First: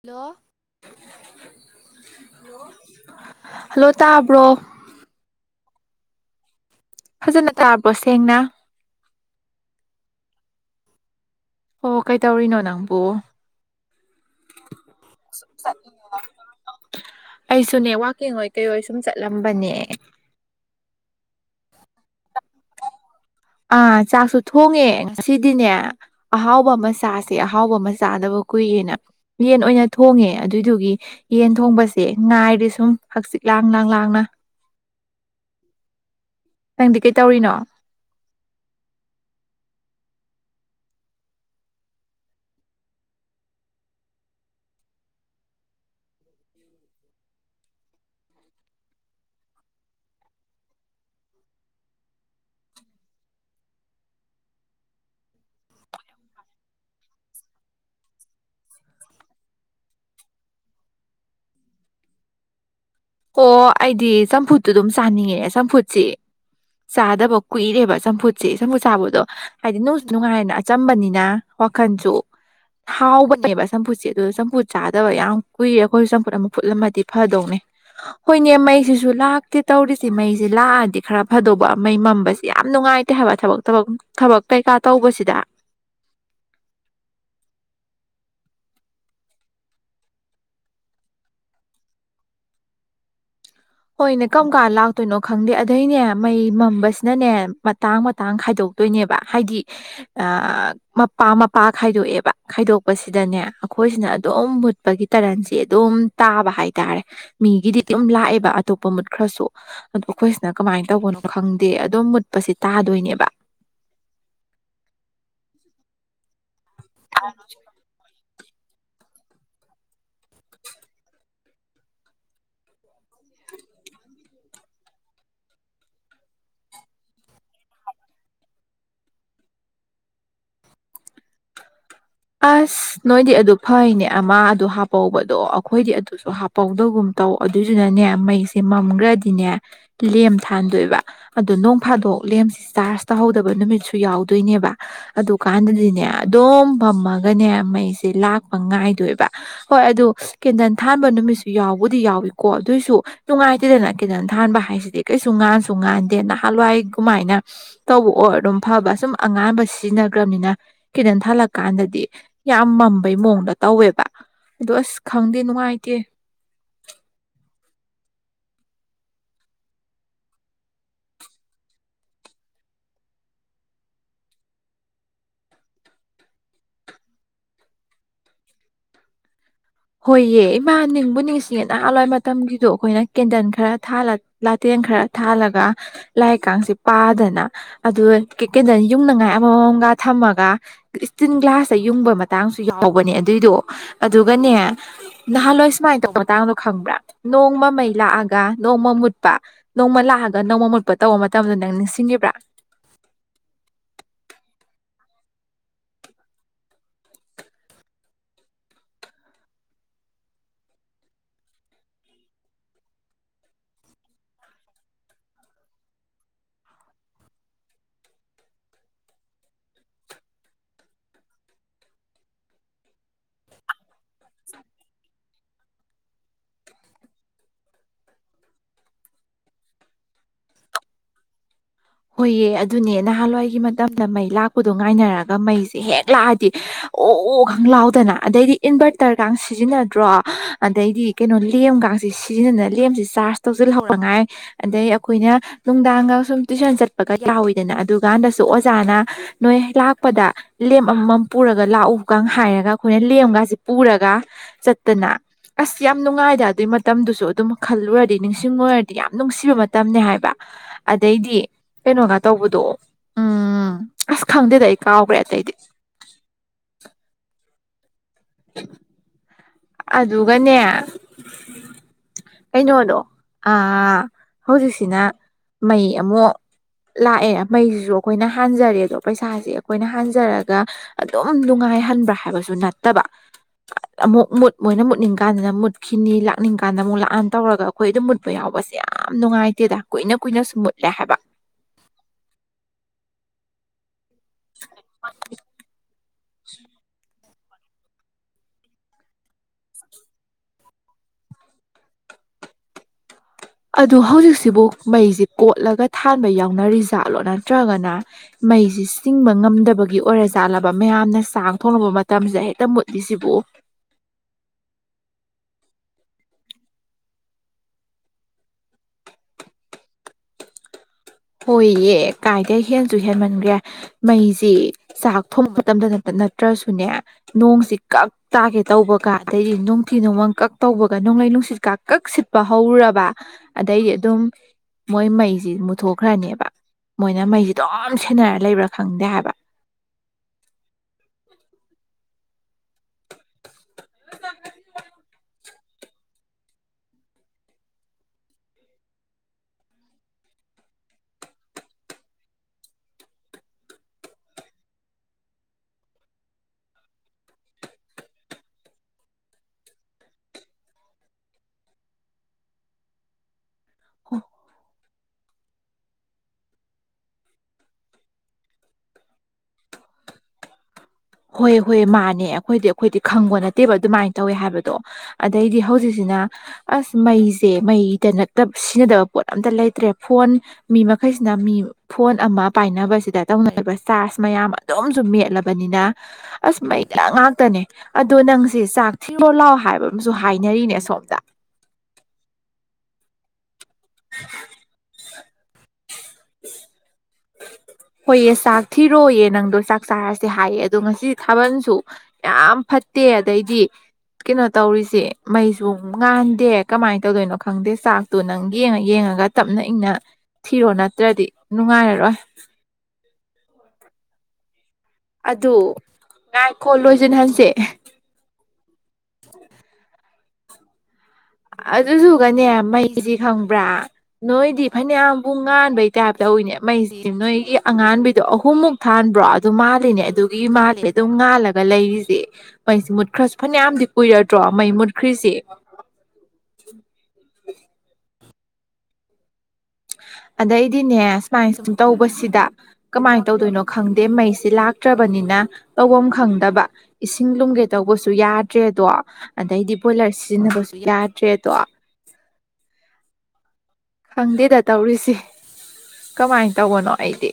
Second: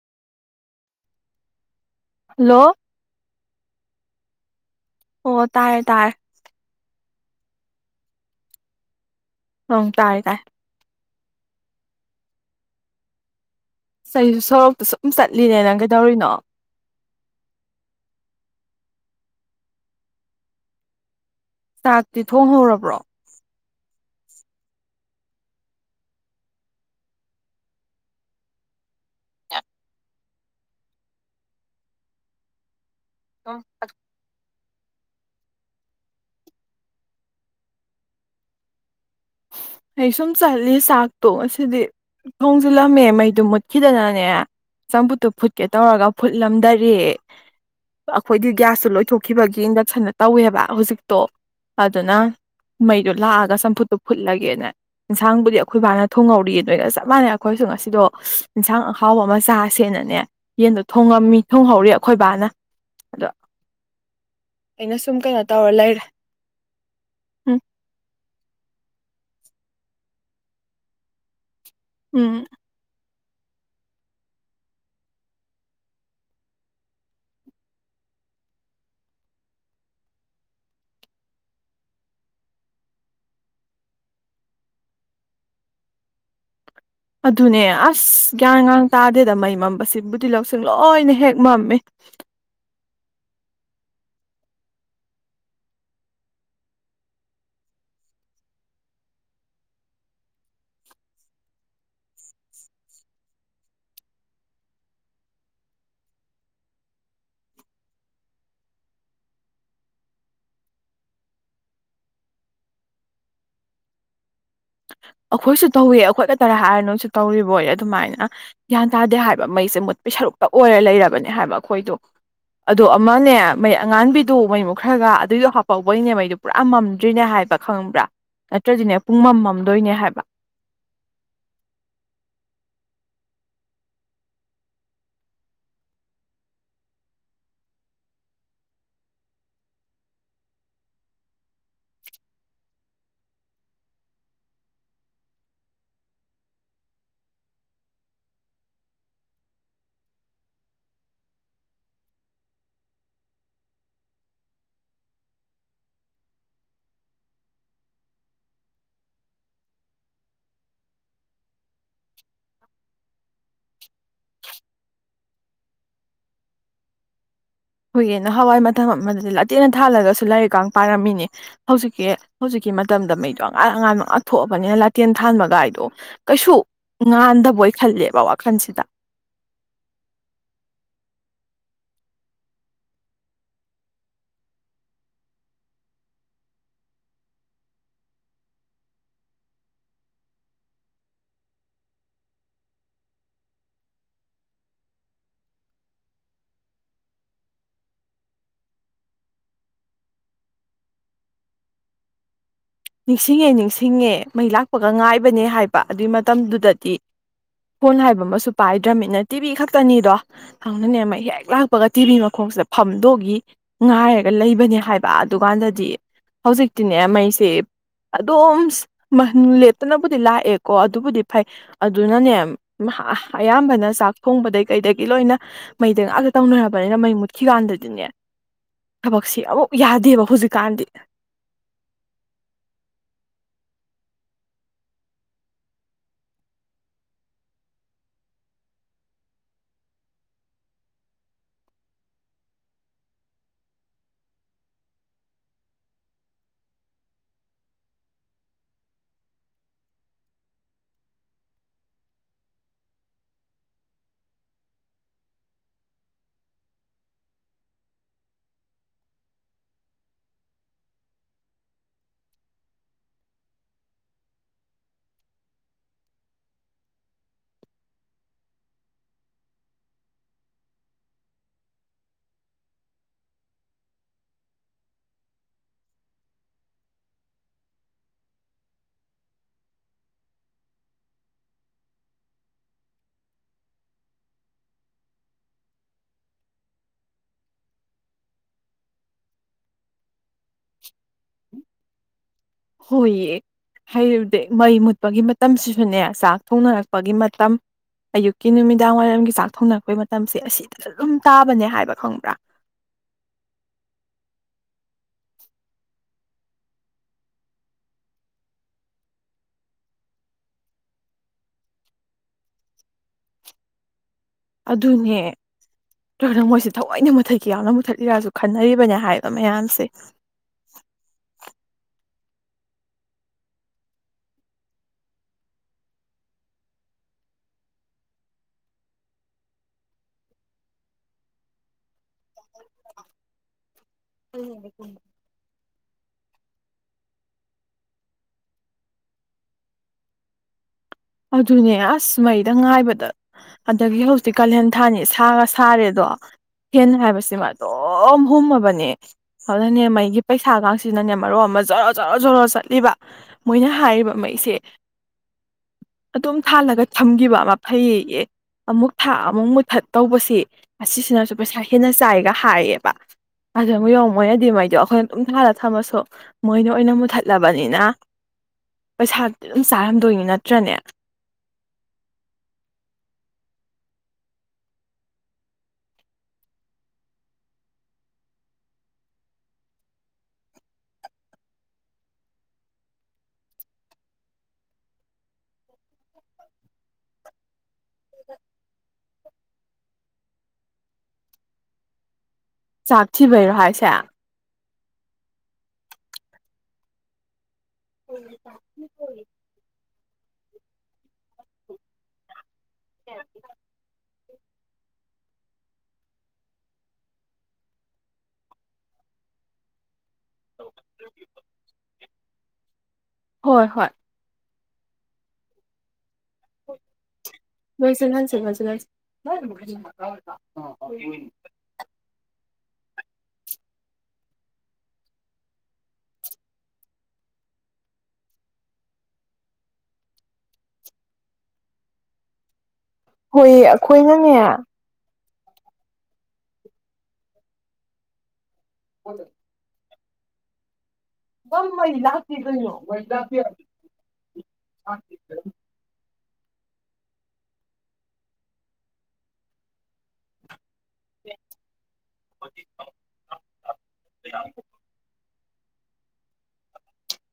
hello hello hello ꯇ ꯔꯣ ꯑꯣ ꯇꯥꯏꯔꯦ ꯇꯥꯏ ꯐꯖꯅ ꯇꯥꯕ꯭ꯔꯣ ꯁꯦꯡꯅ ꯑꯪ ꯇꯥꯔꯦ ꯀꯥꯏ ꯍꯣꯏ ꯀꯩ ꯇꯧꯔꯤꯅꯣ ꯅꯪꯕꯨ ꯁꯁꯨ ꯁꯣꯔꯣꯛꯇꯨ ꯁꯨꯝ ꯆꯠꯂꯤꯅꯦ ꯅꯪ ꯀꯩꯗꯧꯔꯤꯅꯣ ꯑꯩꯁꯨꯅꯦ ꯋꯥꯛꯀꯤꯡ ꯑꯣꯏ ꯀꯩ ꯑꯣꯏ ꯁꯨꯝ ꯆꯠꯂꯝꯕꯅꯦ ꯆꯥꯛꯇꯤ ꯊꯣꯡꯍꯧꯔꯕ꯭ꯔꯣ ꯑꯥ ꯆꯥꯛꯁꯨ ꯊꯣꯡꯉꯦ ꯉꯁꯤꯗꯤꯅꯦ ꯑꯍꯥꯎꯕ ꯑꯃ ꯆꯥꯁꯦ ꯑꯍꯥꯎꯕ ꯑꯃ ꯆꯥꯗꯕ ꯀꯨꯏꯔꯦꯅ ꯌꯦꯟ ꯑꯣꯏꯅ ꯊꯣꯡꯉꯦ ꯑꯗꯨꯏꯗꯨꯒꯤ ꯌꯦꯟ ꯊꯣꯡꯕꯁꯦ ꯉꯥꯏꯔꯦ ꯁꯨꯝ ꯍꯛꯆꯤꯛ ꯂꯥꯡꯅ ꯑꯩ ꯂꯥꯡꯅ ꯎꯝ ꯅꯪꯗꯤ ꯀꯩꯇꯧꯔꯤꯅꯣ ꯑꯩ ꯁꯨꯝ ꯆꯠꯂꯤ ꯆꯥꯛꯇꯣ ꯉꯁꯤꯗꯤ ꯊꯣꯡꯖꯤꯜꯂꯝꯃꯦ ꯃꯩꯗꯨ ꯃꯨꯠꯈꯤꯗꯅꯅꯦ ꯆꯝꯐꯨꯠꯇꯨ ꯐꯨꯠꯀꯦ ꯇꯧꯔꯒ ꯐꯨꯠꯂꯝꯗꯔꯦ ꯑꯩꯈꯣꯏꯗꯤ ꯒ꯭ꯌꯥꯁꯇꯨ ꯂꯣꯏꯊꯣꯛꯈꯤꯕꯒꯤ ꯏꯟꯗꯛꯁꯟꯗ ꯇꯧꯋꯦꯕ ꯍꯧꯖꯤꯛꯇꯣ ꯑꯗꯨꯅ ꯃꯩꯗꯣ ꯂꯥꯛꯑꯒ ꯆꯝꯐꯨꯠꯇꯨ ꯐꯨꯠꯂꯒꯦꯅ ꯏꯟꯁꯥꯡꯕꯨꯗꯤ ꯑꯩꯈꯣꯏ ꯕꯥꯅ ꯊꯣꯡꯍꯧꯔꯤ ꯅꯣꯏꯅ ꯆꯞ ꯃꯥꯟꯅꯩ ꯑꯩꯈꯣꯏꯁꯨ ꯉꯁꯤꯗꯣ ꯏꯟꯁꯥꯡ ꯑꯍꯥꯎꯕ ꯑꯃ ꯆꯥꯁꯦꯅꯅꯦ ꯌꯦꯟꯗꯣ ꯊꯣꯡꯉꯝꯃꯤ ꯊꯣꯡꯍꯧꯔꯤ ꯑꯩꯈꯣꯏ ꯕꯥꯅ ꯑꯗꯣ ꯑꯣ ꯑꯩꯗꯤ ꯆꯝꯐꯨꯠꯇꯨ ꯑꯗꯨꯝ ꯑꯩꯅ ꯁꯨꯝ ꯆꯥꯅꯤꯡꯉꯦ ꯀꯩꯅꯣ ꯇꯧꯔ ꯂꯩꯔꯦ ꯆꯝꯐꯨꯠꯁꯦ ꯆꯥꯗꯕ ꯎꯝ ꯀꯨꯏꯔꯦꯕ ꯆꯝꯐꯨꯠꯁꯦ ꯆꯝꯐꯨꯠ ꯆꯥꯕꯗꯣ ꯍꯥꯏꯗꯤ ꯅꯣꯏꯁꯨ ꯍꯥꯏꯔꯦꯗꯅ ꯑꯆꯝꯕꯅꯤꯅ ꯋꯥ ꯈꯟꯁꯨ ꯎꯝ ꯊꯥꯎ ꯆꯃꯦꯕ ꯆꯝꯐꯨꯠꯁꯦ ꯑꯗꯨ ꯆꯝꯐꯨꯠ ꯆꯥꯗꯕ ꯌꯥꯝ ꯀꯨꯏꯔꯦ ꯑꯩꯈꯣꯏꯁꯨ ꯆꯝꯐꯨꯠ ꯑꯃ ꯐꯨꯠꯂꯝꯃꯗꯤ ꯐꯗꯧꯅꯦ ꯍꯣꯏꯅꯦ ꯃꯩꯁꯤꯁꯨ ꯂꯥꯛꯇꯦ ꯇꯧꯔꯤꯁꯤ ꯃꯩꯁꯤ ꯂꯥꯛꯑꯗꯤ ꯈꯔ ꯐꯗꯧꯕ ꯃꯩ ꯃꯝꯕꯁꯤ ꯌꯥꯝ ꯅꯨꯡꯉꯥꯏꯇꯦ ꯍꯥꯏꯕ ꯊꯕꯛ ꯊꯕꯛ ꯀꯩꯀꯥ ꯇꯧꯕꯁꯤꯗ ꯑꯗꯨꯅꯦ ꯑꯁ ꯒ꯭ꯌꯥꯟꯒꯥꯡ ꯇꯥꯗꯦꯗ ꯃꯩ ꯃꯝꯕꯁꯤ ꯕꯨꯗꯤ ꯂꯧꯁꯤꯡ ꯂꯣꯏꯅ ꯍꯦꯛ ꯃꯝꯃꯤ ꯍꯣꯏꯅꯦ ꯀꯔꯝ ꯀꯥꯟ ꯂꯥꯛꯇꯣꯏꯅꯣ ꯈꯪꯗꯦ ꯑꯗꯩꯅꯦ ꯃꯩ ꯃꯝꯕꯁꯤꯅꯅꯦ ꯃꯇꯥꯡ ꯃꯇꯥꯡ ꯈꯥꯏꯗꯣꯛꯇꯣꯏꯅꯦꯕ ꯍꯥꯏꯗꯤ ꯃꯄꯥ ꯃꯄꯥ ꯈꯥꯏꯗꯣꯛꯑꯦꯕ ꯈꯥꯏꯗꯣꯛꯄꯁꯤꯗꯅꯦ ꯑꯩꯈꯣꯏꯁꯤꯅ ꯑꯗꯨꯝ ꯃꯨꯠꯄꯒꯤ ꯇꯔꯟꯁꯦ ꯑꯗꯨꯝ ꯇꯥꯕ ꯍꯥꯏꯇꯥꯔꯦ ꯃꯤꯒꯤꯗꯤ ꯑꯗꯨꯝ ꯂꯥꯛꯑꯦꯕ ꯑꯇꯣꯞꯄ ꯃꯨꯠꯈ꯭ꯔꯁꯨ ꯑꯗꯨ ꯑꯩꯈꯣꯏꯁꯤꯅ ꯀꯃꯥꯏꯅ ꯇꯧꯕꯅꯣ ꯈꯪꯗꯦ ꯑꯗꯨꯝ ꯃꯨꯠꯄꯁꯦ ꯇꯥꯗꯣꯏꯅꯦꯕ ꯑꯩꯈꯣꯏꯁꯨ ꯇꯧꯋꯤ ꯑꯩꯈꯣꯏ ꯇꯔ ꯍꯥꯏꯔ ꯅꯣꯏꯁꯨ ꯇꯧꯔꯤꯕ ꯑꯣꯏꯔꯦ ꯑꯗꯨꯃꯥꯏꯅ ꯒ꯭ꯌꯥꯟ ꯇꯥꯗꯦ ꯍꯥꯏꯕ ꯃꯩꯁꯦ ꯃꯨꯠꯄꯩ ꯁꯔꯨꯛꯇ ꯑꯣꯏꯔ ꯂꯩꯔꯕꯅꯦ ꯍꯥꯏꯕ ꯑꯩꯈꯣꯏꯗꯣ ꯑꯗꯨꯗꯣ ꯑꯃꯅꯦ ꯃꯩ ꯑꯉꯥꯟꯕꯤꯗꯨ ꯃꯩ ꯃꯨꯠꯈ꯭ꯔꯒ ꯑꯗꯨꯏꯒꯤ ꯍꯥꯞꯍꯧ ꯕꯩꯅꯦ ꯃꯩꯗꯨ ꯄꯨꯔꯥ ꯃꯝꯗ꯭ꯔꯤꯅꯦ ꯍꯥꯏꯕ ꯈꯪꯕ꯭ꯔꯥ ꯅꯠꯇ꯭ꯔꯗꯤꯅꯦ ꯄꯨꯡ ꯃꯝ ꯃꯝ ꯗꯣꯏꯅꯦ ꯍꯥꯏꯕ ꯑꯁ ꯅꯣꯏꯗꯤ ꯑꯗꯨ ꯐꯩꯅꯦ ꯑꯃ ꯑꯗꯨ ꯍꯥꯞꯄꯧꯕꯗꯣ ꯑꯩꯈꯣꯏꯗꯤ ꯑꯗꯨꯁꯨ ꯍꯥꯍꯧꯗꯒꯨꯝ ꯇꯧ ꯑꯗꯨꯏꯗꯨꯅꯅꯦ ꯃꯩꯁꯦ ꯃꯝꯈ꯭ꯔꯗꯤꯅꯦ ꯂꯦꯝ ꯊꯥꯟꯗꯣꯏꯕ ꯑꯗꯣ ꯅꯣꯡ ꯐꯥꯗꯣꯛ ꯂꯦꯝꯁꯤ ꯆꯥꯔꯖ ꯇꯧꯍꯧꯗꯕ ꯅꯨꯃꯤꯠꯁꯨ ꯌꯥꯎꯗꯣꯏꯅꯦꯕ ꯑꯗꯨꯀꯥꯟꯗꯗꯤꯅꯦ ꯑꯗꯨꯝ ꯃꯝꯃꯒꯅꯦ ꯃꯩꯁꯦ ꯂꯥꯛꯄ ꯉꯥꯏꯗꯣꯏꯕ ꯍꯣꯏ ꯑꯗꯨ ꯀꯦꯟꯗꯜ ꯊꯥꯟꯕ ꯅꯨꯃꯤꯠꯁꯨ ꯌꯥꯎꯕꯨꯗꯤ ꯌꯥꯎꯏꯀꯣ ꯑꯗꯨꯑꯣꯏꯁꯨ ꯅꯨꯡꯉꯥꯏꯇꯦꯗꯅ ꯀꯦꯟꯗꯟ ꯊꯥꯟꯕ ꯍꯥꯏꯁꯤꯗꯤ ꯀꯩꯁꯨ ꯉꯥꯟꯁꯨ ꯉꯥꯟꯗꯦ ꯅꯍꯥꯟꯋꯥꯏ ꯀꯃꯥꯏꯅ ꯇꯧꯕ ꯑꯣꯔ ꯑꯗꯨꯝ ꯐꯕ ꯁꯨꯝ ꯑꯉꯥꯟꯕ ꯁꯤꯖꯤꯟꯅꯈ꯭ꯔꯕꯅꯤꯅ ꯀꯦꯟꯗꯜ ꯊꯥꯜꯂꯛꯄ ꯀꯥꯟꯗꯗꯤ ꯌꯥꯝ ꯃꯝꯕꯩ ꯃꯑꯣꯡꯗ ꯇꯧꯋꯦꯕ ꯑꯗꯣ ꯑꯁ ꯈꯪꯗꯦ ꯅꯨꯡꯉꯥꯏꯇꯦ ꯑꯩꯈꯣꯏꯒꯤꯅ ꯍꯋꯥꯏ ꯃꯇꯝ ꯑꯃꯗꯗꯤ ꯂꯥꯇꯦꯜ ꯊꯥꯜꯂꯒꯁꯨ ꯂꯥꯏꯔꯤꯛꯀ ꯄꯥꯔꯝꯃꯤꯅꯦ ꯍꯧꯖꯤꯛꯀꯤ ꯍꯧꯖꯤꯛꯀꯤ ꯃꯇꯝꯗ ꯃꯩꯗꯣ ꯑꯉꯥꯡ ꯑꯉꯥꯟ ꯉꯥꯛꯊꯣꯛꯑꯕꯅꯤꯅ ꯂꯥꯇꯦꯟ ꯊꯥꯟꯕ ꯒꯥꯏꯗꯣ ꯀꯩꯁꯨ ꯉꯥꯟꯗꯕꯣꯏ ꯈꯜꯂꯦꯕ ꯋꯥꯈꯜꯁꯤꯗ ꯍꯣꯏꯌꯦ ꯏꯃꯥ ꯅꯤꯡꯕꯨ ꯅꯤꯡꯁꯤꯡꯉꯦ ꯅꯍꯥꯟꯋꯥꯏ ꯃꯇꯝꯒꯤꯗꯣ ꯑꯩꯈꯣꯏꯅ ꯀꯦꯟꯗꯜ ꯈꯔ ꯊꯜ ꯂꯥꯇꯦꯟ ꯈꯔ ꯊꯥꯜꯂꯒ ꯂꯥꯏꯛꯀꯁꯦ ꯄꯥꯗꯅ ꯑꯗꯨ ꯀꯦꯟꯗꯜ ꯌꯨꯡꯅꯉꯥꯏ ꯑꯃꯃꯝꯒ ꯊꯝꯃꯒ ꯏꯁꯇꯤꯟ ꯒ꯭ꯂꯥꯁꯇ ꯌꯨꯡꯕꯒꯤ ꯃꯇꯥꯡꯁꯨ ꯌꯥꯎꯕꯅꯦ ꯑꯗꯨꯏꯗꯣ ꯑꯗꯨꯒꯅꯦ ꯅꯍꯥꯟꯋꯥ ꯁꯨꯃꯥꯏꯅ ꯇꯧꯕ ꯃꯇꯥꯡꯗꯣ ꯈꯪꯕ꯭ꯔꯥ ꯅꯣꯡꯃ ꯃꯩ ꯂꯥꯛꯑꯒ ꯅꯣꯡꯃ ꯃꯨꯠꯄ ꯅꯣꯡꯃ ꯂꯥꯛꯑꯒ ꯅꯣꯡꯃ ꯃꯨꯠꯄ ꯇꯧꯕ ꯃꯇꯝꯗ ꯅꯪ ꯅꯤꯡꯁꯤꯡꯉꯤꯕ꯭ꯔꯥ ꯅꯤꯡꯁꯤꯡꯉꯦ ꯅꯤꯡꯁꯤꯡꯉꯦ ꯃꯩ ꯂꯥꯛꯄꯒ ꯉꯥꯏꯕꯅꯦ ꯍꯥꯏꯕ ꯑꯗꯨꯏ ꯃꯇꯝꯗꯨꯗꯗꯤ ꯐꯣꯟ ꯍꯥꯏꯕ ꯑꯃꯁꯨ ꯄꯥꯏꯗ꯭ꯔꯃꯤꯅ ꯇꯤꯚꯤ ꯈꯛꯇꯅꯤꯗꯣ ꯈꯪꯅꯅꯦ ꯃꯩ ꯍꯦꯛ ꯂꯥꯛꯄꯒ ꯇꯤꯚꯤ ꯃꯈꯣꯡꯁꯦ ꯐꯝꯗꯣꯛꯒꯤ ꯉꯥꯏꯔꯒ ꯂꯩꯕꯅꯦ ꯍꯥꯏꯕ ꯑꯗꯨꯀꯥꯟꯗꯗꯤ ꯍꯧꯖꯤꯛꯇꯤꯅꯦ ꯃꯩꯁꯦ ꯑꯗꯨꯝ ꯂꯦꯞꯇꯅꯕꯨꯗꯤ ꯂꯥꯛꯑꯦꯀꯣ ꯑꯗꯨꯕꯨꯗꯤ ꯐꯩ ꯑꯗꯨꯅꯅꯦ ꯑꯌꯥꯝꯕꯅ ꯆꯥꯛ ꯊꯣꯡꯕꯗꯒꯤꯩ ꯀꯩꯗꯒꯤ ꯂꯣꯏꯅ ꯃꯩꯗ ꯉꯥꯛꯇ ꯇꯧꯅꯔꯕꯅꯤꯅ ꯃꯩ ꯃꯨꯠꯈꯤꯀꯥꯟꯗꯗꯤꯅꯦ ꯊꯕꯛꯁꯤ ꯑꯃꯨꯛ ꯌꯥꯗꯦꯕ ꯍꯧꯖꯤꯛꯀꯥꯟꯗꯤ ꯍꯣꯏꯌꯦ ꯑꯗꯨꯅꯦ ꯅꯍꯥꯟꯋꯥꯏꯒꯤ ꯃꯇꯝꯗ ꯃꯩ ꯂꯥꯛꯄꯗꯣ ꯉꯥꯏꯅꯔꯒ ꯃꯩꯁꯦ ꯍꯦꯛ ꯂꯥꯛꯑꯗꯤ ꯑꯣ ꯈ ꯂꯥꯎꯗꯅ ꯑꯗꯩꯗꯤ ꯏꯟꯚꯔꯇꯔꯒ ꯁꯤꯖꯤꯟꯅꯗ꯭ꯔꯣ ꯑꯗꯩꯗꯤ ꯀꯩꯅꯣ ꯂꯦꯝꯒꯁꯤ ꯁꯤꯖꯤꯟꯅꯗꯅ ꯂꯦꯝꯁꯦ ꯆꯥꯔꯖ ꯇꯧꯁꯤꯜꯍꯧꯅꯉꯥꯏ ꯑꯗꯩ ꯑꯩꯈꯣꯏꯅ ꯅꯨꯡꯗꯥꯡꯒ ꯁꯨꯝ ꯇꯨꯏꯁꯟ ꯆꯠꯄꯒ ꯌꯥꯎꯋꯤꯗꯅ ꯑꯗꯨꯀꯥꯟꯗꯁꯨ ꯑꯣꯖꯥꯅ ꯅꯣꯏ ꯂꯥꯛꯄꯗ ꯂꯦꯝ ꯑꯃꯃꯝ ꯄꯨꯔꯒ ꯂꯥꯛꯎꯒ ꯍꯥꯏꯔꯒ ꯑꯩꯈꯣꯏꯅ ꯂꯦꯝꯒꯁꯤ ꯄꯨꯔꯒ ꯆꯠꯇꯅ ꯑꯁ ꯌꯥꯝ ꯅꯨꯡꯉꯥꯏꯗ ꯑꯗꯨꯒꯤ ꯃꯇꯝꯗꯨꯁꯨ ꯑꯗꯨꯝ ꯈꯜꯂꯨꯔꯗꯤ ꯅꯤꯡꯁꯤꯡꯉꯨꯔꯗꯤ ꯌꯥꯝ ꯅꯨꯡꯁꯤꯕ ꯃꯇꯝꯅꯦ ꯍꯥꯏꯕ ꯑꯗꯩꯗꯤ ꯀꯩꯅꯣꯒ ꯇꯧꯕꯗꯣ ꯎꯝ ꯑꯁ ꯈꯪꯗꯦꯗ ꯑꯩ ꯀꯥꯎꯈ꯭ꯔꯦ ꯑꯇꯩꯗꯤ [inaudible] ꯑꯗꯨꯒꯅꯦ ꯀꯩꯅꯣꯗꯣ ꯑ ꯍꯧꯖꯤꯛꯁꯤꯅ ꯃꯩ ꯑꯃꯨꯛ ꯂꯥꯛꯑꯦ ꯃꯩꯁꯤꯁꯨ ꯑꯩꯈꯣꯏꯅ ꯍꯥꯟꯖꯔꯦꯗꯣ ꯄꯩꯁꯥꯁꯦ ꯑꯩꯈꯣꯏꯅ ꯍꯥꯟꯖꯔꯒ ꯑꯗꯨꯝ ꯅꯨꯡꯉꯥꯏꯍꯟꯕ꯭ꯔꯥ ꯍꯥꯏꯕꯁꯨ ꯅꯠꯇꯕ ꯑꯃꯨꯛ ꯃꯨꯠ ꯃꯣꯏꯅ ꯃꯨꯠꯅꯤꯡꯀꯥꯟꯗꯅ ꯃꯨꯠꯈꯤꯅꯤ ꯂꯥꯛꯅꯤꯡꯀꯥꯟꯗ ꯑꯃꯨꯛ ꯂꯥꯛ ꯑꯅ ꯇꯧꯔꯒ ꯑꯩꯈꯣꯏ ꯑꯗꯨꯝ ꯃꯨꯠꯄ ꯌꯥꯎꯕꯁꯦ ꯌꯥꯝ ꯅꯨꯡꯉꯥꯏꯇꯦꯗ ꯀꯨꯏꯅ ꯀꯨꯏꯅꯁꯨ ꯃꯨꯠꯂꯦ ꯍꯥꯏꯕ ꯍꯩꯔꯨꯗꯤ ꯃꯩ ꯃꯨꯠꯄꯒꯤ ꯃꯇꯝꯁꯤꯁꯨꯅꯦ ꯆꯥꯛ ꯊꯣꯡꯅꯔꯛꯄꯒꯤ ꯃꯇꯝ ꯑꯌꯨꯛꯀꯤ ꯅꯨꯃꯤꯗꯥꯡ ꯋꯥꯏꯔꯝꯒꯤ ꯆꯥꯛ ꯊꯣꯡꯅꯔꯛꯄꯩ ꯃꯇꯝꯁꯦ ꯑꯁꯤꯗꯁꯨ ꯑꯗꯨꯝ ꯇꯥꯕꯅꯦ ꯍꯥꯏꯕ ꯈꯪꯕ꯭ꯔꯥ ꯑꯗꯨ ꯍꯧꯖꯤꯛꯁꯤꯕꯨ ꯃꯩꯁꯤ ꯀꯣꯠꯂꯒ ꯊꯥꯟꯕ ꯌꯥꯎꯅꯔꯤ ꯖꯥꯠꯂꯣ ꯅꯠꯇ꯭ꯔꯒꯅ ꯃꯩꯁꯤ ꯆꯤꯡꯕ ꯉꯝꯗꯕꯒꯤ ꯑꯣꯏꯔꯖꯥꯠꯂꯕ ꯃꯌꯥꯝꯅ ꯆꯥꯛ ꯊꯣꯡꯅꯕ ꯃꯇꯝꯁꯤꯗ ꯍꯦꯛꯇ ꯃꯨꯠꯂꯤꯁꯤꯕꯨ ꯑꯗꯨꯅꯦ ꯑꯗꯨꯅ ꯃꯣꯏꯁꯦ ꯊꯧꯑꯣꯏꯅ ꯃꯨꯊꯠꯀꯦ ꯌꯥꯎꯅ ꯃꯨꯊꯠꯂꯤꯔꯁꯨ ꯈꯟꯅꯔꯤꯕꯅꯦ ꯍꯥꯏꯕ ꯃꯌꯥꯝꯁꯦ ꯍꯣꯏꯌꯦ ꯀꯥꯏꯗꯒꯤꯩ ꯍꯦꯟꯁꯨ ꯍꯦꯟꯃꯟꯈ꯭ꯔꯦ ꯃꯩꯁꯤ ꯆꯥꯛ ꯊꯣꯡꯕ ꯃꯇꯝꯗ ꯅꯠꯇ꯭ꯔꯁꯨꯅꯦ ꯅꯣꯡꯁꯤ ꯀꯛ ꯇꯥꯒꯦ ꯇꯧꯕꯒ ꯑꯗꯩꯗꯤ ꯅꯨꯡꯊꯤ ꯅꯨꯡꯃꯪ ꯀꯛ ꯇꯧꯕꯒ ꯅꯣꯡꯂꯩ ꯅꯨꯡꯁꯤꯠꯀ ꯀꯛ ꯁꯤꯠ ꯄ ꯍꯧꯔꯨꯔꯕ ꯑꯗꯩꯗꯤ ꯑꯗꯨꯝ ꯃꯣꯏ ꯃꯩꯁꯤ ꯃꯨ ꯈ꯭ꯔꯅꯦꯕ ꯃꯣꯏꯅ ꯃꯩꯁꯤ ꯑꯗꯨꯝ ꯁꯦꯟꯅꯔ ꯂꯩꯕ꯭ꯔꯥ ꯈꯪꯗꯦ ꯍꯥꯏꯕ ꯑꯗꯨꯅꯦ ꯑꯁ ꯃꯩꯗ ꯉꯥꯏꯕꯗ ꯑꯗꯒꯤ ꯍꯧꯖꯤꯛ ꯀꯥꯂꯦꯟ ꯊꯥꯅꯤ ꯁꯥꯒ ꯁꯥꯔꯦꯗꯣ ꯍꯦ ꯍꯥꯏꯕꯁꯤꯃ ꯑꯗꯨꯝ ꯍꯨꯝꯃꯕꯅꯦ ꯑꯗꯨꯅꯅꯦ ꯃꯩꯒꯤ ꯄꯩꯁꯥꯒꯁꯤꯅꯅꯦ ꯃꯔꯨꯞ ꯑꯃ ꯖꯣꯔꯣ ꯖꯣꯔꯣ ꯖꯣꯔꯣ ꯆꯠꯂꯤꯕ ꯃꯣꯏꯅ ꯍꯥꯏꯔꯤꯕ ꯃꯩꯁꯦ ꯑꯗꯨꯝ ꯊꯥꯜꯂꯒ ꯊꯝꯈꯤꯕ ꯐꯩ ꯑꯃꯨꯛ ꯊꯥꯛ ꯑꯃꯨꯛ ꯃꯨꯊꯠ ꯇꯧꯕꯁꯤꯦ ꯑꯁꯤꯁꯤꯅꯁꯨ ꯄꯩꯁꯥ ꯍꯦꯟꯅ ꯆꯥꯏꯒ ꯍꯥꯏꯦꯕ ꯑꯗ ꯑꯃꯨꯛ ꯌꯦꯧꯝꯣꯏ ꯑꯗꯨꯃꯥꯏꯗꯤ ꯑꯩꯈꯣꯏ ꯑꯗꯨꯝ ꯥꯜꯂ ꯊꯝꯃꯁꯨ ꯃꯣꯏꯗ ꯑꯣꯏꯅ ꯃꯨꯊꯠꯂꯕꯅꯤꯅ ꯄꯩꯁꯥꯗꯤ ꯑꯗꯨꯝ ꯆꯥꯔꯝꯗꯣꯏꯅꯤꯅ ꯆꯅ ꯍꯣꯏ ꯍꯣꯏ ꯃꯥꯅꯦ ꯑꯩꯈꯣꯏꯗꯤ ꯑꯩꯈꯣꯏꯗꯤ ꯈꯪꯕꯣ ꯅꯠꯇꯦꯕ ꯑꯗꯨꯃꯥꯏꯅ ꯇꯧꯋꯦ ꯍꯥꯏꯕꯗꯣ ꯑꯗꯩꯗꯤ ꯍꯧꯖꯤꯛꯁꯤꯅ ꯑꯁ ꯃꯩꯁꯦ ꯃꯩꯗ ꯅ ꯁꯤꯖꯤꯟꯅꯗꯕ ꯄꯣꯠ ꯑꯝꯇ ꯂꯩꯇ꯭ꯔꯦ ꯐꯣꯟ ꯃꯤ ꯃꯈꯩꯁꯤꯅ ꯃꯤ ꯐꯣꯟ ꯑꯃ ꯄꯥꯏꯅꯕꯁꯤꯗ ꯇꯧꯅꯔꯤꯕ ꯆꯥꯔꯖ ꯃꯌꯥꯝ ꯑꯗꯨꯝꯁꯨ ꯃꯦꯠꯂꯕꯅꯤꯅ ꯑꯁ ꯃꯩ ꯂꯥꯡ ꯉꯥꯛꯇꯅꯦ ꯑꯗꯣ ꯅꯪꯁꯦ ꯆꯥꯛ ꯊꯤꯔꯣ ꯂꯥꯎ ꯍꯥꯏꯕ ꯑꯃꯁꯨ ꯍꯥꯏꯅꯔꯤꯅꯦ ꯑꯁꯣꯝꯗ ꯆꯥꯛꯊꯤꯕꯩꯔꯣ ꯍꯥꯏꯁꯦ ꯆ ꯍꯣꯏꯌꯦ ꯆꯥꯛ ꯊꯤꯔꯣꯌꯦ ꯅꯪꯗꯣ ꯆꯥꯛ ꯥꯛ ꯆꯥꯔꯁꯦ ꯍꯥꯏꯌꯦ ꯑꯗꯣ ꯉꯁꯤ ꯊꯥꯕꯜꯁꯨ ꯌꯥꯝ ꯐꯠꯇꯦ ꯑꯗꯩꯗꯤ ꯀꯩꯅꯣ ꯇꯧꯔꯤꯁꯦ ꯃꯩꯁꯨ ꯉꯥꯟꯗꯦ ꯀꯃꯥꯏꯅ ꯇꯧꯗꯣꯏꯅꯣ ꯈꯪꯗꯦ ꯆꯥꯛꯇꯣ ꯅꯪ ꯌꯦꯡꯉ ꯌꯦꯡꯉꯒ ꯇꯞꯅ ꯏꯪꯅ ꯊꯤꯔꯣ ꯅꯠꯇ꯭ꯔꯗꯤ ꯅꯨꯡꯉꯥꯏꯔꯔꯣꯏ ꯍꯣꯏ ꯍꯣꯏ ꯑꯗꯨ ꯉꯥꯏꯈꯣ ꯂꯣꯏꯁꯤꯅ ꯍꯟ ꯣꯏꯁꯦ ꯅꯥꯟꯁꯦꯖꯒ [unintelligible] ꯑꯗꯨꯒꯅꯦ ꯃꯩꯁꯤ ꯈꯪꯕ꯭ꯔꯥ ꯅꯣꯏꯗꯤ ꯐꯅꯌꯥꯝꯕꯨ ꯉꯥꯟꯕꯩ ꯇꯥꯏꯞ ꯇꯧꯋꯤꯅꯦ ꯃꯩꯁꯤ ꯅꯣꯏꯒꯤ ꯑꯉꯥꯟꯕꯗꯣ ꯑꯍꯨꯝꯃꯨꯛ ꯊꯥꯟꯕ꯭ꯔꯣ ꯑꯗꯨ ꯃꯥꯜꯂꯤꯅꯦ ꯑꯗꯨꯒꯤ ꯃꯥꯜꯂꯤ ꯑꯗꯨꯝ ꯉꯥꯜꯂꯒ ꯂꯩꯔꯤꯁꯦ ꯃꯩꯁꯤ ꯃꯨꯠꯈ꯭ꯔꯁꯨ ꯍꯣꯏꯌꯦ ꯐꯅꯌꯥꯝꯗꯤ ꯑꯩꯈꯣꯏꯅꯅꯦ ꯀꯨꯏꯔꯗ꯭ꯔꯣ ꯃꯩ ꯃꯨꯠꯈ꯭ꯔꯤꯁꯤ ꯑꯣ [unintelligible] ꯑꯗ ꯑꯗꯥꯏ ꯁꯤꯅꯦ ꯁꯨꯃꯥꯏ ꯁꯨꯝ ꯇꯧꯕꯁꯤꯗ ꯀꯃꯥꯏꯅ ꯇꯧꯗꯣꯏꯅꯣ ꯈꯪꯗꯦ ꯃꯩꯁꯤꯦ ꯂꯥꯛꯇ꯭ꯔꯕꯅꯤꯅ ꯇꯧꯕ ꯈꯪꯗꯦ ꯠꯇꯕ ꯏꯁꯤꯡ ꯂꯨꯝꯒꯦ ꯇꯧꯕꯁꯨ ꯌꯥꯗ꯭ꯔꯦꯗꯣ ꯑꯗꯩꯗꯤ ꯕꯣꯏꯂꯔ ꯁꯤꯖꯤꯟꯅꯕꯁꯨ ꯌꯥꯗ꯭ꯔꯦꯗꯣ ꯍꯧ ꯍꯪꯗꯦꯗ ꯇꯧꯔꯤꯁꯤ ꯀꯃꯥꯏꯅ ꯇꯧꯕꯅꯣ ꯑꯩꯗꯤ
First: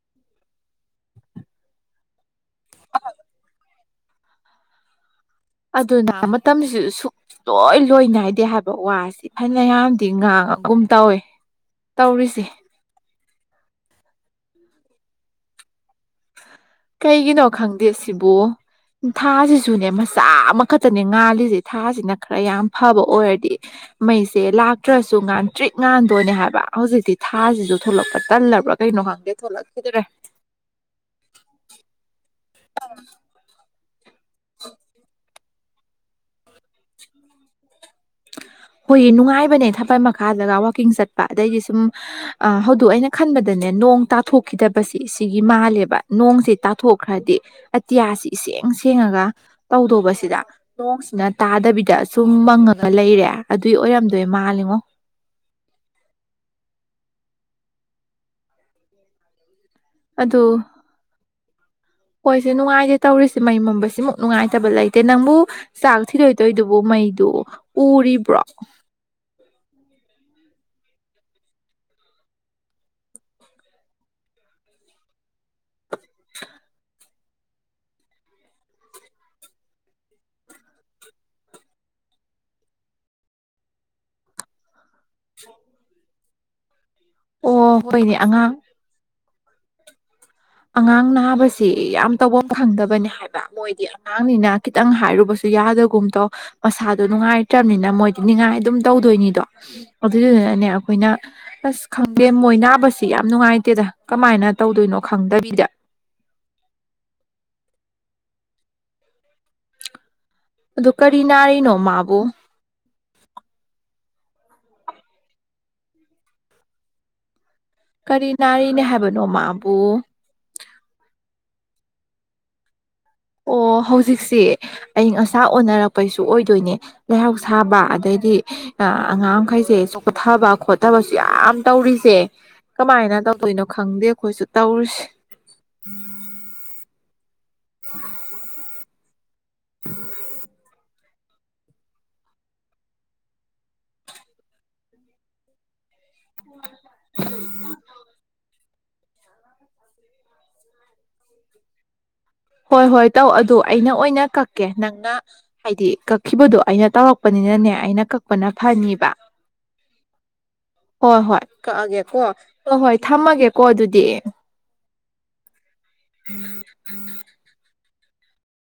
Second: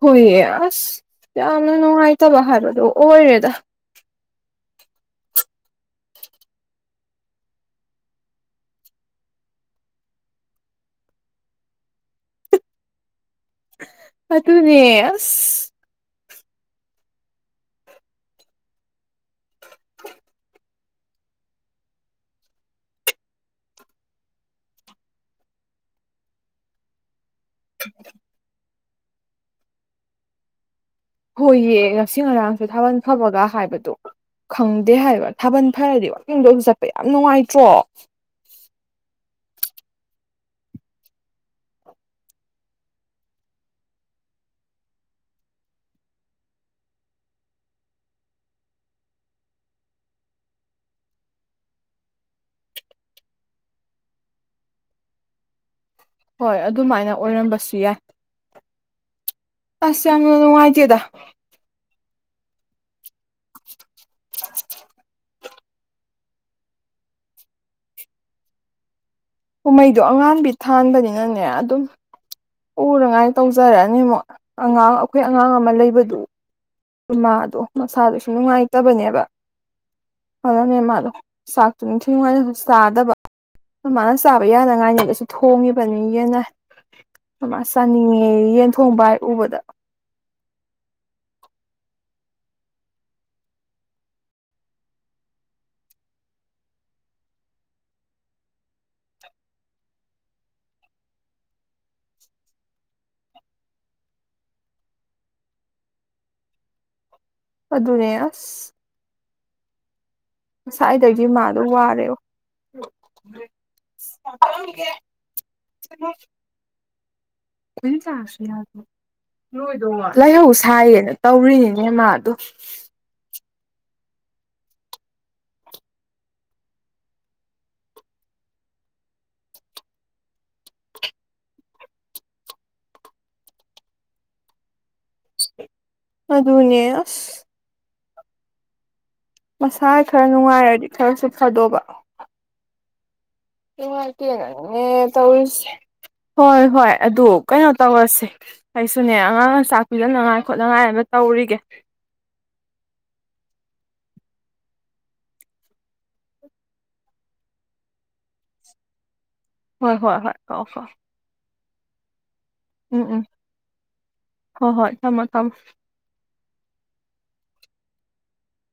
ꯍꯨꯏꯌꯦ ꯑꯁ ꯌꯥꯝꯅ ꯅꯨꯡꯉꯥꯏꯇꯕ ꯍꯥꯏꯕꯗꯣ ꯑꯣꯏꯔꯦꯗ ꯑꯗꯨꯅ ꯃꯇꯝꯁꯤꯁꯨ ꯁꯨꯛ ꯂꯣꯏ ꯂꯣꯏ ꯅꯥꯏꯗꯦ ꯍꯥꯏꯕ ꯋꯥꯁꯦ ꯐꯅꯌꯥꯝꯗꯤ ꯉꯥꯡꯉꯒꯨꯝ ꯇꯧꯏꯦ ꯇꯧꯔꯤꯁꯦ ꯑꯗꯨ ꯑꯗꯨꯅꯦ ꯑꯁ ꯀꯩꯒꯤꯅꯣ ꯈꯪꯗꯦ ꯁꯤꯕꯨ ꯊꯥꯁꯤꯁꯨ ꯁꯨꯅꯦ ꯃꯆꯥ ꯑꯃ ꯈꯛꯇꯅꯦ ꯉꯥꯜꯂꯤꯁꯦ ꯊꯥꯁꯤꯅ ꯈꯔ ꯌꯥꯝ ꯐꯕ ꯑꯣꯏꯔꯗꯤ ꯃꯩꯁꯦ ꯂꯥꯛꯇ꯭ꯔꯁꯨ ꯉꯥꯟ ꯇ꯭ꯔꯤꯠ ꯉꯥꯟꯗꯣꯏꯅꯦ ꯍꯥꯏꯕ ꯍꯧꯖꯤꯛꯇꯤ ꯊꯥꯁꯤꯁꯨ ꯊꯣꯂꯛꯄ ꯇꯜꯂꯕ꯭ꯔꯥ ꯀꯩꯅꯣ ꯍꯪꯒꯦ ꯊꯣꯛꯂꯛꯈꯤꯗ꯭ꯔꯦ ꯍꯣꯏꯌꯦꯒ ꯏꯁꯤꯡ ꯑꯔꯥꯡꯁꯦ ꯊꯥꯕꯜ ꯐꯕꯒ ꯍꯥꯏꯕꯗꯣ ꯈꯪꯗꯦ ꯍꯥꯏꯕ ꯊꯥꯕꯜ ꯐꯔꯗꯤ ꯋꯥꯛꯀꯤꯡꯗꯁꯨ ꯆꯠꯄ ꯌꯥꯝ ꯅꯨꯡꯉꯥꯏꯇ꯭ꯔꯣ ꯍꯣꯏ ꯅꯨꯡꯉꯥꯏꯕꯅꯦ ꯊꯕꯜ ꯃꯈꯥꯗꯒ ꯋꯥꯛꯀꯤꯡ ꯆꯠꯄ ꯑꯗꯩꯗꯤ ꯁꯨꯝ ꯍꯧꯗꯛ ꯑꯩꯅ ꯈꯟꯕꯗꯅꯦ ꯅꯣꯡ ꯇꯥꯊꯣꯛꯈꯤꯗꯕꯁꯤ ꯁꯤꯒꯤ ꯃꯥꯜꯂꯦꯕ ꯅꯣꯡꯁꯤꯦ ꯇꯥꯊꯣꯛꯈ꯭ꯔꯗꯤ ꯑꯇꯤꯌꯥꯁꯤ ꯏꯁꯦꯡ ꯁꯦꯡꯉꯒ ꯇꯧꯗꯧꯕꯁꯤꯗ ꯅꯣꯡꯁꯤꯅ ꯇꯥꯗꯕꯤꯗ ꯁꯨꯝ ꯃꯪꯉ ꯈ ꯂꯩꯔꯦ ꯑꯗꯨꯏ ꯑꯣꯏꯔꯝꯗꯣꯏ ꯃꯥꯜꯂꯤꯉꯣ ꯍꯣꯏ ꯑꯗꯨꯃꯥꯏꯅ ꯑꯣꯏꯔꯝꯕꯁꯨ ꯌꯥꯏ ꯑꯁ ꯌꯥꯝꯉꯥꯏꯇꯤꯦꯗ ꯀꯣꯏꯁꯅꯨꯡꯉꯥꯏ ꯇꯧꯔꯤꯁꯤ ꯃꯩ ꯃꯝꯕꯁꯤꯃꯨꯛ ꯅꯨꯡꯉꯥꯏꯇꯕ ꯂꯩꯇꯦ ꯅꯪꯕꯨ ꯆꯥꯛ ꯊꯤꯗꯣꯏꯗꯣꯏꯗꯨꯕꯨ ꯃꯩꯗꯨ ꯎꯔꯤꯕ꯭ꯔꯣ ꯀꯨꯝꯍꯩꯗꯣ ꯑꯉꯥꯡꯕꯤ ꯊꯥꯟꯕꯅꯤꯅꯅꯦ ꯑꯗꯨꯝ ꯎꯅꯉꯥꯏꯅ ꯇꯧꯖꯔꯛꯑꯅꯤꯕꯨꯛ ꯑꯉꯥꯡ ꯑꯩꯈꯣꯏ ꯑꯉꯥꯡ ꯑꯃ ꯂꯩꯕꯗꯨ ꯃꯥꯗꯣ ꯃꯁꯥꯗꯁꯨ ꯅꯨꯡꯉꯥꯏꯇꯕꯅꯦꯕ ꯑꯗꯨꯅꯦ ꯃꯥꯗꯣ ꯆꯥꯛꯇꯨ ꯅꯤꯡꯊꯤ ꯅꯨꯡꯉꯥꯏꯅꯁꯨ ꯆꯥꯗꯕ ꯑꯗꯨ ꯃꯥꯅ ꯆꯥꯕ ꯌꯥꯅꯉꯥꯏꯅꯤꯗꯁꯨ ꯊꯣꯡꯉꯤꯕꯅꯤꯅ ꯑꯣ ꯁꯥꯅꯤ ꯍꯣꯏꯅꯦ ꯑꯉꯥꯡ ꯌꯦꯟ ꯊꯣꯡꯕ ꯑꯣꯕꯗ ꯑꯉꯥꯡ ꯅꯥꯕꯁꯤ ꯌꯥꯝ ꯇꯐꯝ ꯈꯪꯗꯕꯅꯦ ꯍꯥꯏꯕ ꯃꯣꯏꯗꯤ ꯑꯉꯥꯡꯅꯤꯅ ꯈꯤꯇꯪ ꯍꯥꯏꯔꯨꯕꯁꯨ ꯌꯥꯗꯒꯨꯝ ꯇꯧ ꯃꯁꯥꯗꯣ ꯅꯨꯡꯉꯥꯏꯇ꯭ꯔꯕꯅꯤꯅ ꯃꯣꯏꯗꯤ ꯅꯤꯡꯉꯥꯏ ꯑꯗꯨꯝ ꯇꯧꯗꯣꯏꯅꯤꯗꯣ ꯑꯗꯨꯗꯨꯅꯅꯦ ꯑꯩꯈꯣꯏꯅ ꯑꯁ ꯈꯪꯗꯦ ꯃꯣꯏ ꯅꯥꯕꯁꯤ ꯌꯥꯝ ꯅꯨꯡꯉꯥꯏꯇꯦꯗ ꯀꯃꯥꯏꯅ ꯇꯧꯗꯣꯏꯅꯣ ꯈꯪꯗꯕꯤꯗ ꯑꯗꯨꯅꯦ ꯑꯁ ꯑꯗꯨ ꯀꯔꯤ ꯉꯁꯥꯏꯗꯒꯤ ꯃꯥꯗꯣ ꯅꯥꯔꯤꯅꯣ ꯋꯥꯔꯦ ꯃꯥꯕꯨ ꯊꯣꯛꯃꯒꯤꯒꯦ ꯀꯔꯤ ꯅꯥꯔꯤꯅꯦ ꯍꯥꯏꯕꯅꯣ ꯃꯥꯕꯨ [inaudible] ꯂꯥꯏꯍꯧ ꯁꯥꯏꯌꯦꯅ ꯇꯧꯔꯤꯅꯤ ꯍꯅꯦ ꯃꯥ ꯑꯗꯨꯗꯨ ꯑꯣ ꯍꯧꯖꯤꯛꯁꯦ ꯑꯌꯪ ꯑꯁꯥ ꯑꯣꯟꯅꯔꯛꯄꯩꯁꯨ ꯑꯣꯏꯗꯣꯏꯅꯦ ꯂꯩꯍꯥꯎ ꯁꯥꯕ ꯑꯗꯩꯗꯤ ꯑꯉꯥꯡ ꯃꯈꯈꯩꯁꯦ ꯆꯣꯛꯈꯊꯕ ꯈꯣꯊꯕꯁꯨ ꯌꯥꯝ ꯇꯧꯔꯤꯁꯦ ꯀꯃꯥꯏꯅ ꯇꯧꯗꯣꯏꯅꯣ ꯈꯪꯗꯦ ꯑꯩꯈꯣꯏꯁꯨ ꯇꯧꯔꯤꯁꯦ ꯑꯗꯨ ꯑꯗꯨꯅꯦꯁ ꯎꯝ ꯃꯁꯥ ꯈꯔ ꯅꯨꯡꯉꯥꯏꯔꯗꯤ ꯈꯔꯁꯨ ꯐꯗꯧꯕ ꯏꯃ ꯀꯦ ꯅꯅꯦ ꯇꯧꯁꯤ ꯍꯣꯏ ꯍꯣꯏ ꯑꯗꯨ ꯀꯩꯅꯣ ꯇꯧꯔꯁꯦ ꯑꯩꯁꯨꯅꯦ ꯑꯉꯥꯡ ꯆꯥꯛ ꯄꯤꯖꯅꯉꯥꯏ ꯈꯣꯠꯅꯉꯥꯏ ꯑꯃ ꯇꯧꯔꯤꯒꯦ ꯍꯣꯏ ꯍꯣꯏ ꯇꯧ ꯑꯗꯨ ꯑꯩꯅ ꯑꯣꯏꯅ ꯀꯛꯀꯦ ꯅꯪꯅ ꯍꯥꯏꯗꯤ ꯀꯛꯈꯤꯕꯗꯣ ꯑꯩꯅ ꯇꯧꯔꯛꯄꯅꯤꯅꯅꯦ ꯑꯩꯅ ꯀꯛꯄꯅ ꯐꯅꯤꯕ ꯍꯣꯏ ꯍꯣꯏ ꯍꯣꯏ ꯀꯥꯎ ꯀꯣ ꯍꯣꯏ ꯍꯣꯏ ꯀꯛꯑꯒꯦꯀꯣ ꯑ ꯍꯣꯏ ꯊꯝꯃꯒꯦꯀꯣ ꯑꯗꯨꯗꯤ ꯐ ꯍꯣꯏ ꯍꯣꯏ ꯊꯝꯃꯣ ꯊꯝꯃꯣ ꯐ